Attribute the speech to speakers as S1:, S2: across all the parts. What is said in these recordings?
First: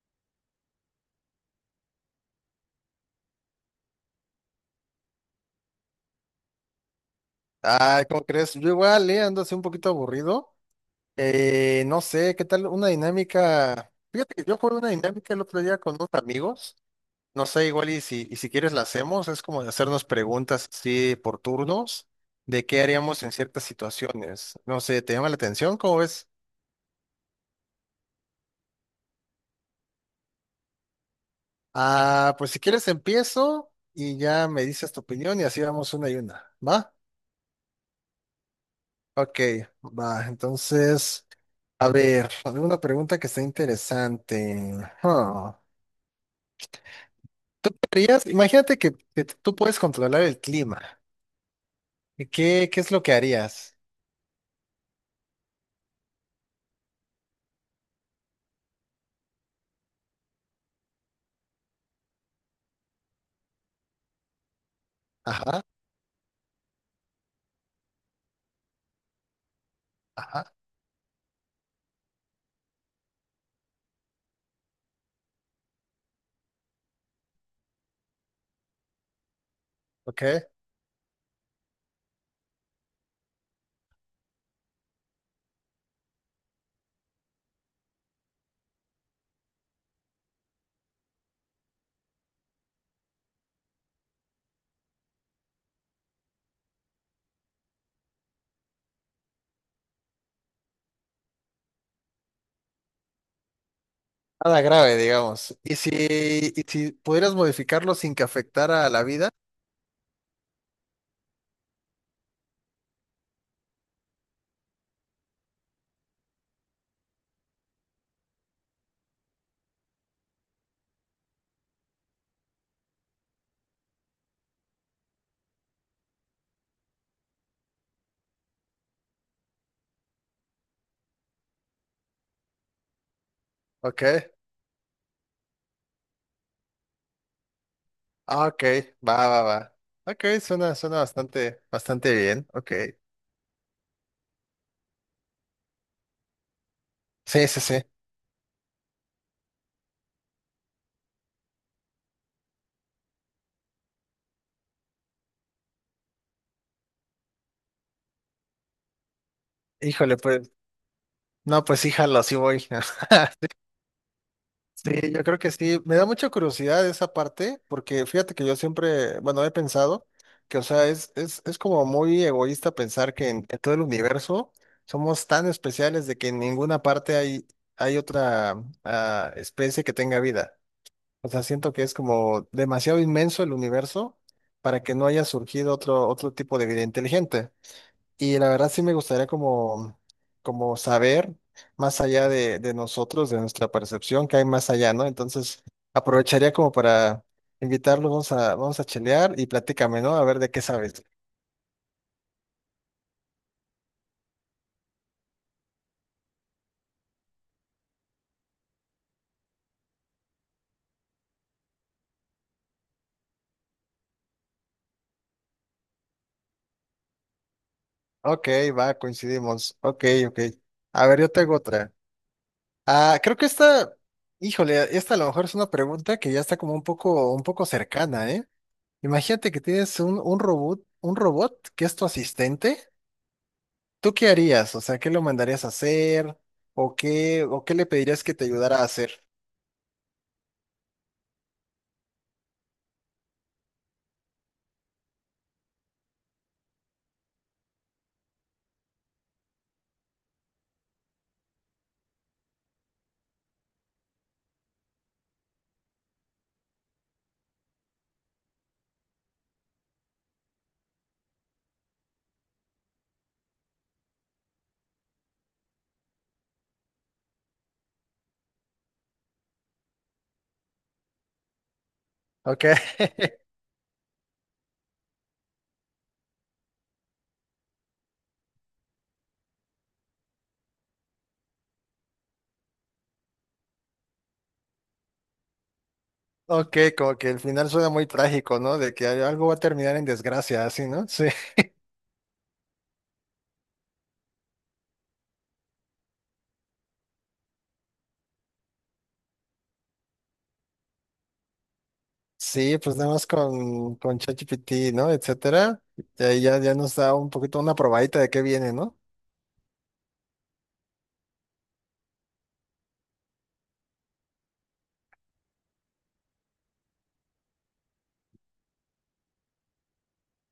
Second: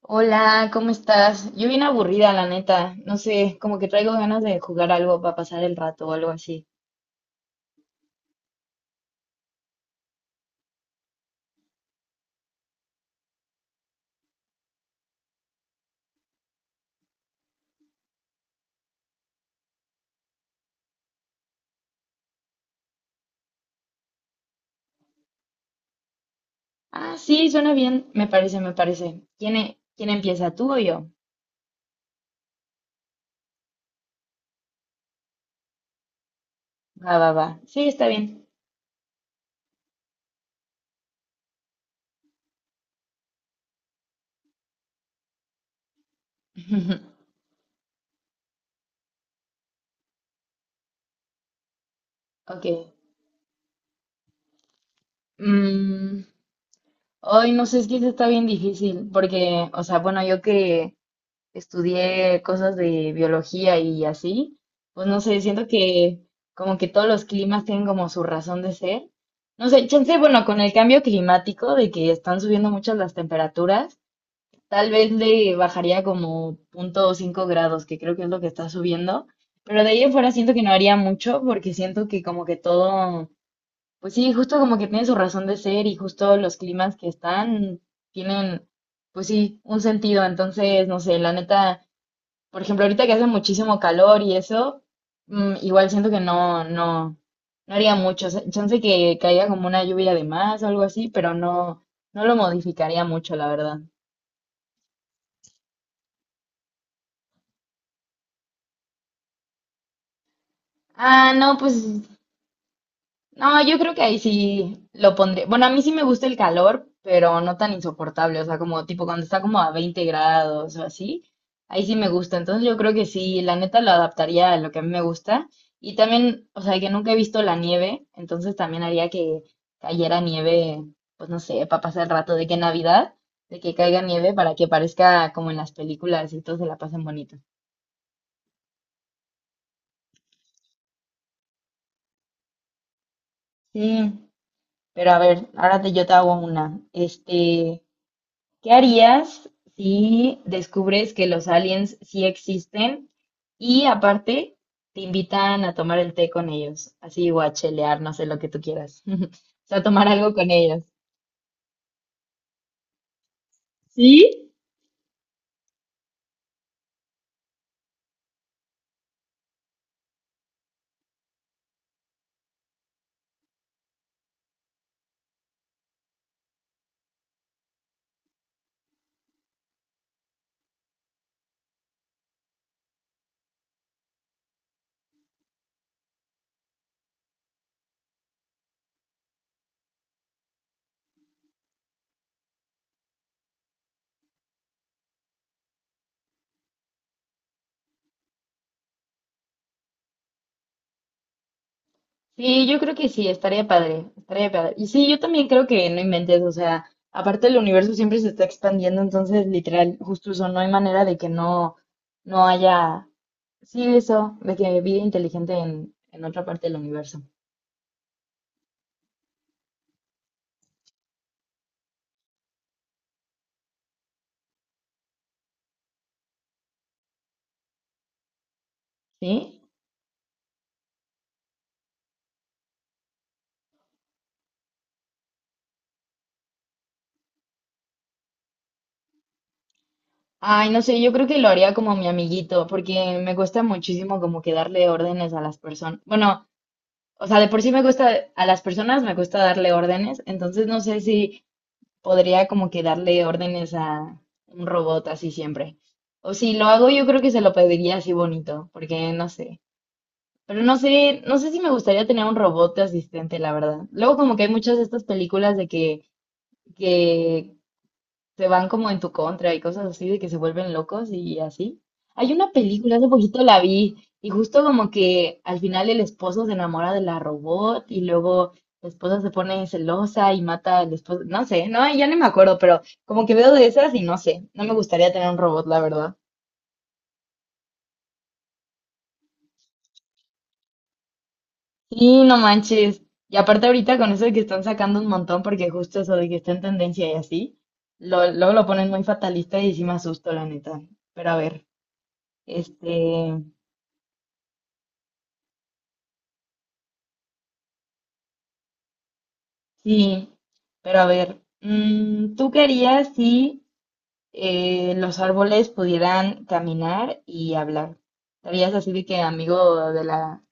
S1: Hola, ¿cómo estás? Yo bien aburrida, la neta. No sé, como que traigo ganas de jugar algo para pasar el rato o algo así.
S2: Ah, ¿cómo crees? Yo igual, ando así un poquito aburrido. No sé, ¿qué tal una dinámica? Fíjate que yo jugué una dinámica el otro día con unos amigos. No sé, igual y si quieres la hacemos, es como de hacernos preguntas así por turnos de qué haríamos en ciertas situaciones. No sé, ¿te llama la atención? ¿Cómo ves?
S1: Ah, sí, suena bien, me parece, me parece. ¿Quién empieza, tú o yo?
S2: Ah, pues si quieres empiezo y ya me dices tu opinión y así vamos una y una. ¿Va?
S1: Va, va, va. Sí, está bien.
S2: Ok, va. Entonces, a ver, alguna pregunta que está interesante. Huh. ¿Tú qué harías? Imagínate que tú puedes controlar el clima. ¿Y
S1: Ok.
S2: ¿Qué es lo que harías?
S1: Mm, hoy no sé, es que eso está bien difícil, porque, o sea, bueno, yo que estudié cosas de biología y así, pues no sé,
S2: Ajá,
S1: siento que como que todos los climas tienen como su razón de ser. No sé, chance, bueno,
S2: ajá,
S1: con el cambio climático de que están subiendo muchas las temperaturas, tal vez le bajaría como 0,5 grados, que creo que es lo que está subiendo, pero de ahí en
S2: ok.
S1: fuera siento que no haría mucho porque siento que como que todo, pues sí, justo como que tiene su razón de ser y justo los climas que están tienen, pues sí, un sentido, entonces, no sé, la neta. Por ejemplo, ahorita que hace muchísimo calor y eso, igual siento que no, no, no haría mucho. O sea, chance que caiga como una lluvia de más o algo así, pero no, no lo modificaría mucho, la verdad.
S2: Nada grave, digamos. ¿Y si pudieras modificarlo sin que afectara a la vida?
S1: Ah, no, pues no, yo creo que ahí sí lo pondré. Bueno, a mí sí me gusta el calor, pero no tan insoportable. O sea, como tipo cuando está como a 20 grados o así. Ahí sí me gusta. Entonces yo creo que sí, la neta lo adaptaría a lo que a mí me gusta. Y también, o sea, que nunca he visto la nieve, entonces también haría que cayera nieve, pues no sé, para pasar el rato de que Navidad, de que caiga
S2: Ok,
S1: nieve para que parezca como en las películas y todos se la pasen bonito.
S2: ah, ok, va, va, va. Ok, suena bastante, bastante bien. Ok.
S1: Sí, pero a ver, yo te hago una.
S2: Sí, sí, sí.
S1: ¿Qué harías si descubres que los aliens sí existen y aparte te invitan a tomar el té con ellos? Así o a chelear, no sé, lo que tú quieras. O sea, tomar
S2: Híjole,
S1: algo con
S2: pues,
S1: ellos.
S2: no, pues híjalo, sí voy.
S1: ¿Sí?
S2: Sí, yo creo que sí. Me da mucha curiosidad esa parte, porque fíjate que yo siempre, bueno, he pensado que, o sea, es como muy egoísta pensar que en todo el universo somos tan especiales de que en ninguna parte hay otra especie que tenga vida. O sea, siento que es como demasiado inmenso el universo para que no haya surgido otro tipo de vida inteligente. Y la verdad sí me gustaría como, como saber más allá de nosotros, de nuestra percepción, que hay más allá, ¿no? Entonces aprovecharía como para invitarlos, vamos a chelear y platícame, ¿no? A ver de qué sabes.
S1: Sí, yo creo que sí, estaría padre, estaría padre. Y sí, yo también creo que no inventes, o sea, aparte el universo siempre se está expandiendo, entonces literal, justo eso, no hay manera de que no, no haya, sí, eso, de que vida inteligente en otra parte del universo.
S2: Ok, va, coincidimos. Ok, ok. A ver, yo tengo otra. Ah, creo que esta, híjole, esta a lo mejor es una pregunta que ya está como un poco cercana, ¿eh? Imagínate que
S1: ¿Sí?
S2: tienes un robot, un robot que es tu asistente. ¿Tú qué harías? O sea, ¿qué lo mandarías a hacer? ¿O qué le pedirías que te ayudara a hacer?
S1: Ay, no sé, yo creo que lo haría como mi amiguito, porque me cuesta muchísimo como que darle órdenes a las personas. Bueno, o sea, de por sí me cuesta, a las personas me cuesta darle órdenes, entonces no sé si podría como que darle órdenes a un robot así siempre. O si lo hago, yo creo que se lo pediría así bonito, porque no sé. Pero no sé, no sé si me gustaría tener un robot de asistente, la verdad. Luego como que hay muchas de estas películas de que se van como en tu contra y cosas así de que se vuelven locos y así. Hay una
S2: Ok,
S1: película, hace poquito la vi y justo como que al final el esposo se enamora de la robot y luego la esposa se pone celosa y mata al esposo, no sé, no, ya no me acuerdo, pero como que veo de esas y no sé, no me gustaría tener un robot, la verdad.
S2: ok, como que el final suena muy trágico, ¿no? De que algo va a terminar en desgracia, así, ¿no? Sí,
S1: Sí, no manches. Y aparte ahorita con eso de que están sacando un montón porque justo eso de que está en tendencia y así, lo, luego lo ponen muy fatalista y sí me asusto, la neta. Pero a ver,
S2: sí, pues nada más
S1: este,
S2: con ChatGPT, ¿no? Etcétera. Y ahí ya, ya nos da un poquito una probadita de qué viene, ¿no?
S1: sí, pero a ver, ¿tú qué harías si los árboles pudieran caminar y hablar? ¿Estarías así de que amigo de la,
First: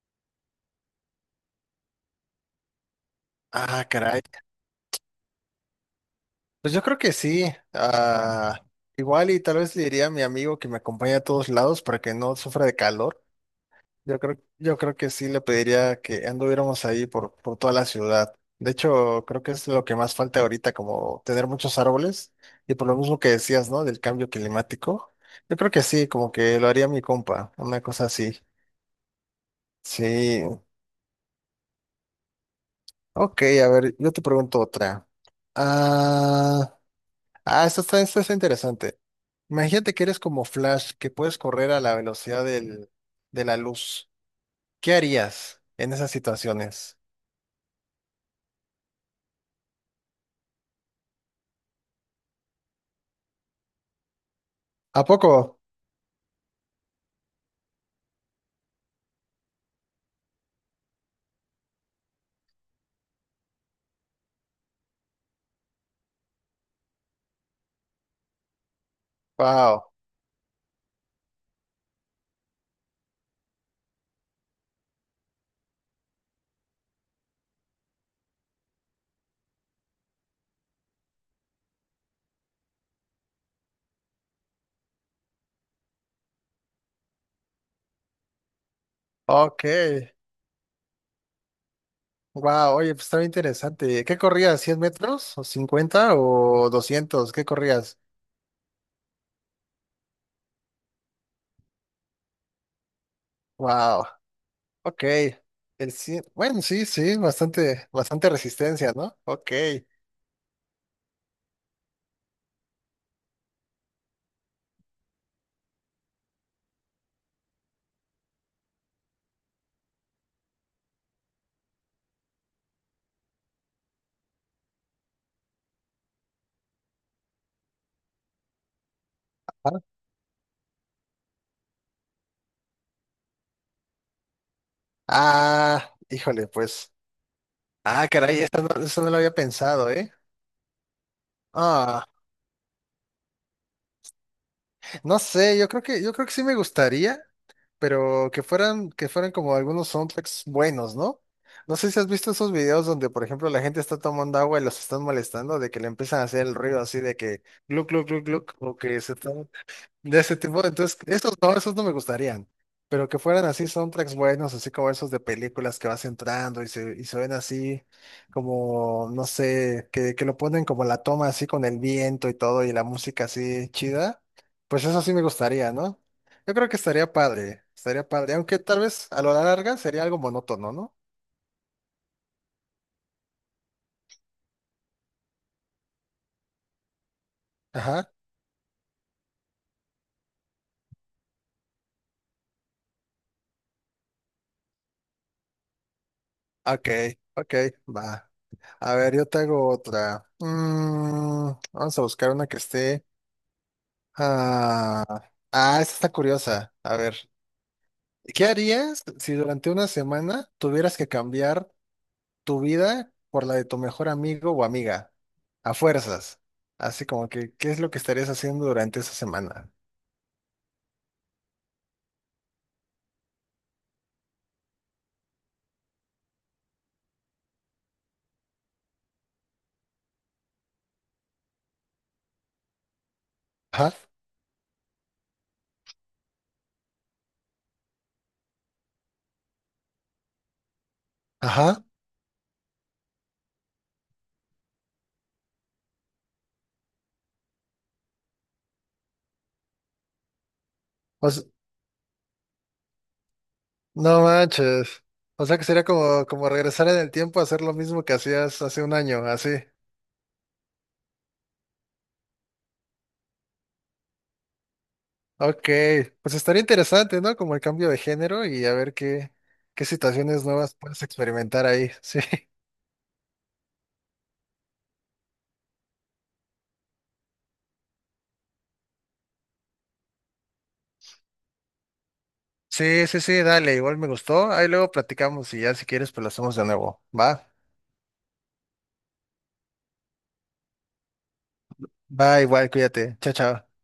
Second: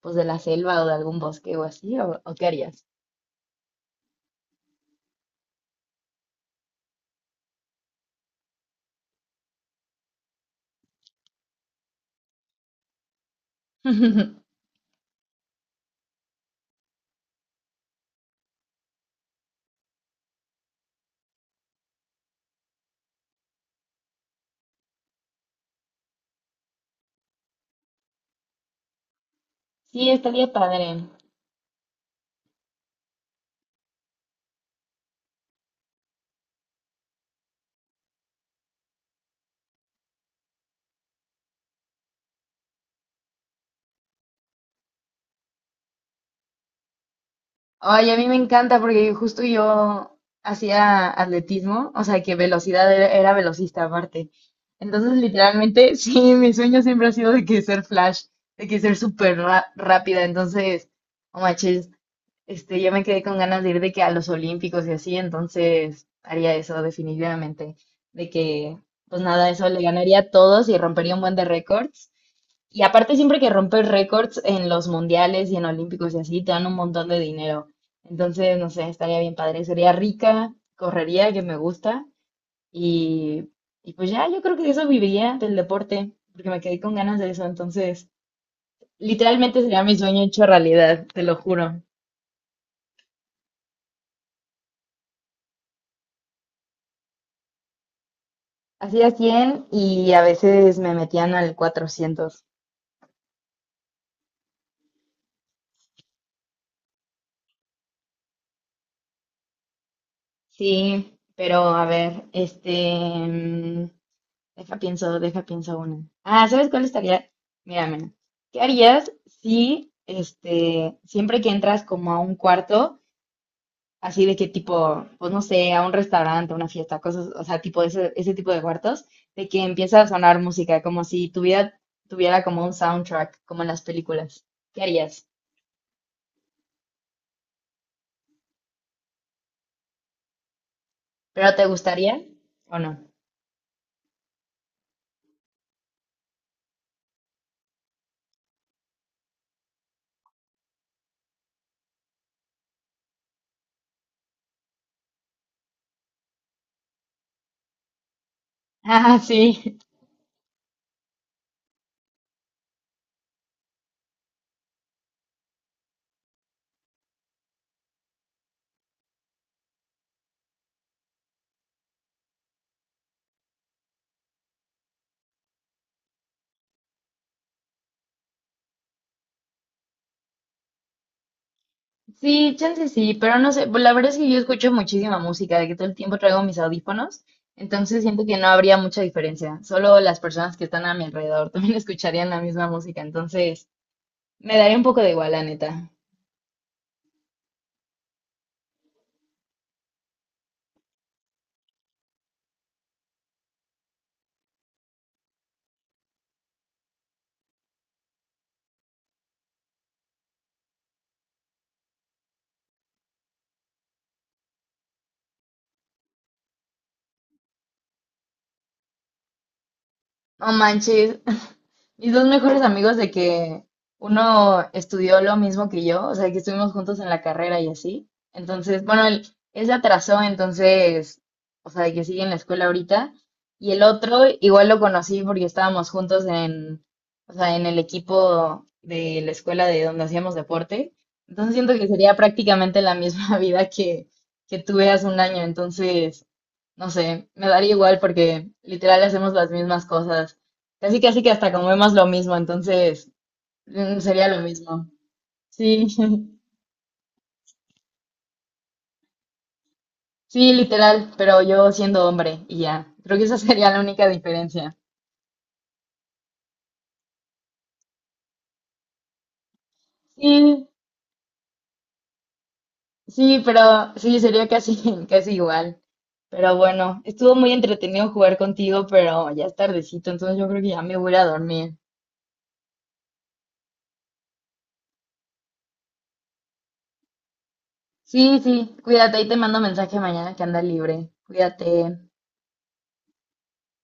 S1: pues de la selva o de algún bosque o así? O qué harías?
S2: Ah, caray. Pues yo creo que sí. Ah, igual y tal vez le diría a mi amigo que me acompañe a todos lados para que no sufra de calor. Yo creo, yo creo que sí le pediría que anduviéramos ahí por toda la ciudad. De hecho, creo que es lo que más falta ahorita, como tener muchos árboles. Y por lo mismo que decías, ¿no? Del cambio climático. Yo creo que sí, como que lo haría mi compa, una cosa así.
S1: Sí,
S2: Sí.
S1: estaría padre.
S2: Ok, a ver, yo te pregunto otra. Ah, ah, esto está interesante. Imagínate que eres como Flash, que puedes correr a la velocidad del, de la luz. ¿Qué harías en esas situaciones?
S1: Ay, a mí me encanta porque justo yo hacía atletismo, o sea que velocidad era velocista aparte.
S2: ¿A
S1: Entonces,
S2: poco?
S1: literalmente, sí, mi sueño siempre ha sido de que ser Flash, de que ser súper rápida. Entonces, no manches, yo me quedé con ganas de ir de que a los Olímpicos y así, entonces haría eso definitivamente, de que, pues nada, eso le
S2: Wow,
S1: ganaría a todos y rompería un buen de récords. Y aparte siempre que rompes récords en los mundiales y en olímpicos y así, te dan un montón de dinero. Entonces, no sé, estaría bien padre. Sería rica, correría, que me gusta. Y, y pues ya, yo creo que de eso viviría, del deporte, porque me quedé con ganas de eso. Entonces, literalmente
S2: ok,
S1: sería mi sueño hecho realidad, te lo juro.
S2: wow, oye, pues estaba interesante. ¿Qué corrías? ¿100 metros? ¿O 50? ¿O 200? ¿Qué corrías?
S1: Hacía 100 y a veces me metían al 400.
S2: Wow, ok. El cien- Bueno, sí, sí, bastante, bastante resistencia, ¿no? Ok.
S1: Sí, pero a ver, deja pienso, deja pienso una. Ah, ¿sabes cuál estaría? Mira, mira. ¿Qué harías si, siempre que entras como a un cuarto, así de que tipo, pues no sé, a un restaurante, a una fiesta, cosas, o sea, tipo ese, ese tipo de cuartos, de que
S2: Ah,
S1: empieza a sonar música, como si tu vida tuviera como un soundtrack, como en las películas. ¿Qué harías?
S2: ah, híjole, pues. Ah, caray, eso no, esta no lo había pensado, ¿eh?
S1: ¿Pero te
S2: Ah,
S1: gustaría o no?
S2: no sé, yo creo que sí me gustaría, pero que fueran como algunos soundtracks buenos, ¿no? No sé si has visto esos videos donde, por ejemplo, la gente está tomando agua y los están molestando, de que le empiezan a hacer el ruido así de que gluk, gluk, gluk, gluk, o que se
S1: Ah,
S2: están
S1: sí.
S2: de ese tipo, entonces, esos no me gustarían, pero que fueran así soundtracks buenos, así como esos de películas que vas entrando y se ven así como, no sé, que lo ponen como la toma así con el viento y todo y la música así chida, pues eso sí me gustaría, ¿no? Yo creo que estaría padre, aunque tal vez a lo larga sería algo monótono, ¿no?
S1: Sí, chance sí, pero no sé, pues, la verdad es que yo escucho muchísima música, de que todo el tiempo traigo mis audífonos, entonces
S2: Ajá,
S1: siento que no habría mucha diferencia, solo las personas que están a mi alrededor también escucharían la misma música, entonces me daría un poco de igual, la neta.
S2: ok, ok, va. A ver, yo te hago otra. Mm, vamos a buscar una que esté. Ah, ah, esta está curiosa. A ver, ¿qué harías si durante una semana tuvieras que cambiar tu vida por la de tu mejor amigo o amiga? A fuerzas. Así como que, ¿qué es lo que estarías haciendo durante esa semana?
S1: No manches, mis dos mejores amigos de que uno estudió lo mismo que yo, o sea, que estuvimos juntos en la carrera y así. Entonces, bueno, él se atrasó, entonces, o sea, de que sigue en la escuela ahorita. Y el
S2: Ajá,
S1: otro, igual lo conocí porque estábamos juntos en, o sea, en el equipo de la escuela de donde hacíamos deporte. Entonces siento
S2: ajá.
S1: que sería prácticamente la misma vida que tuve hace un año. Entonces, no sé, me daría igual porque literal hacemos las mismas cosas. Casi, casi
S2: O
S1: que
S2: s-
S1: hasta comemos lo mismo, entonces mm,
S2: no
S1: sería lo mismo.
S2: manches. O sea que sería
S1: Sí,
S2: como, como regresar en el tiempo a hacer lo mismo que hacías hace un año, así.
S1: sí, literal, pero yo siendo hombre y ya. Creo que esa sería la única diferencia.
S2: Ok, pues estaría interesante, ¿no? Como el cambio de género y a ver qué, qué situaciones
S1: Sí,
S2: nuevas puedes experimentar ahí. Sí.
S1: sí, pero sí, sería casi, casi igual. Pero bueno, estuvo muy entretenido jugar contigo, pero ya es tardecito, entonces yo creo que ya me voy a ir a dormir.
S2: Sí, sí, sí, dale, igual me gustó. Ahí luego platicamos y ya si quieres, pues lo hacemos de nuevo. Va,
S1: Sí, sí, cuídate, ahí te mando mensaje mañana que anda libre. Cuídate.
S2: va, igual, cuídate. Chao, chao.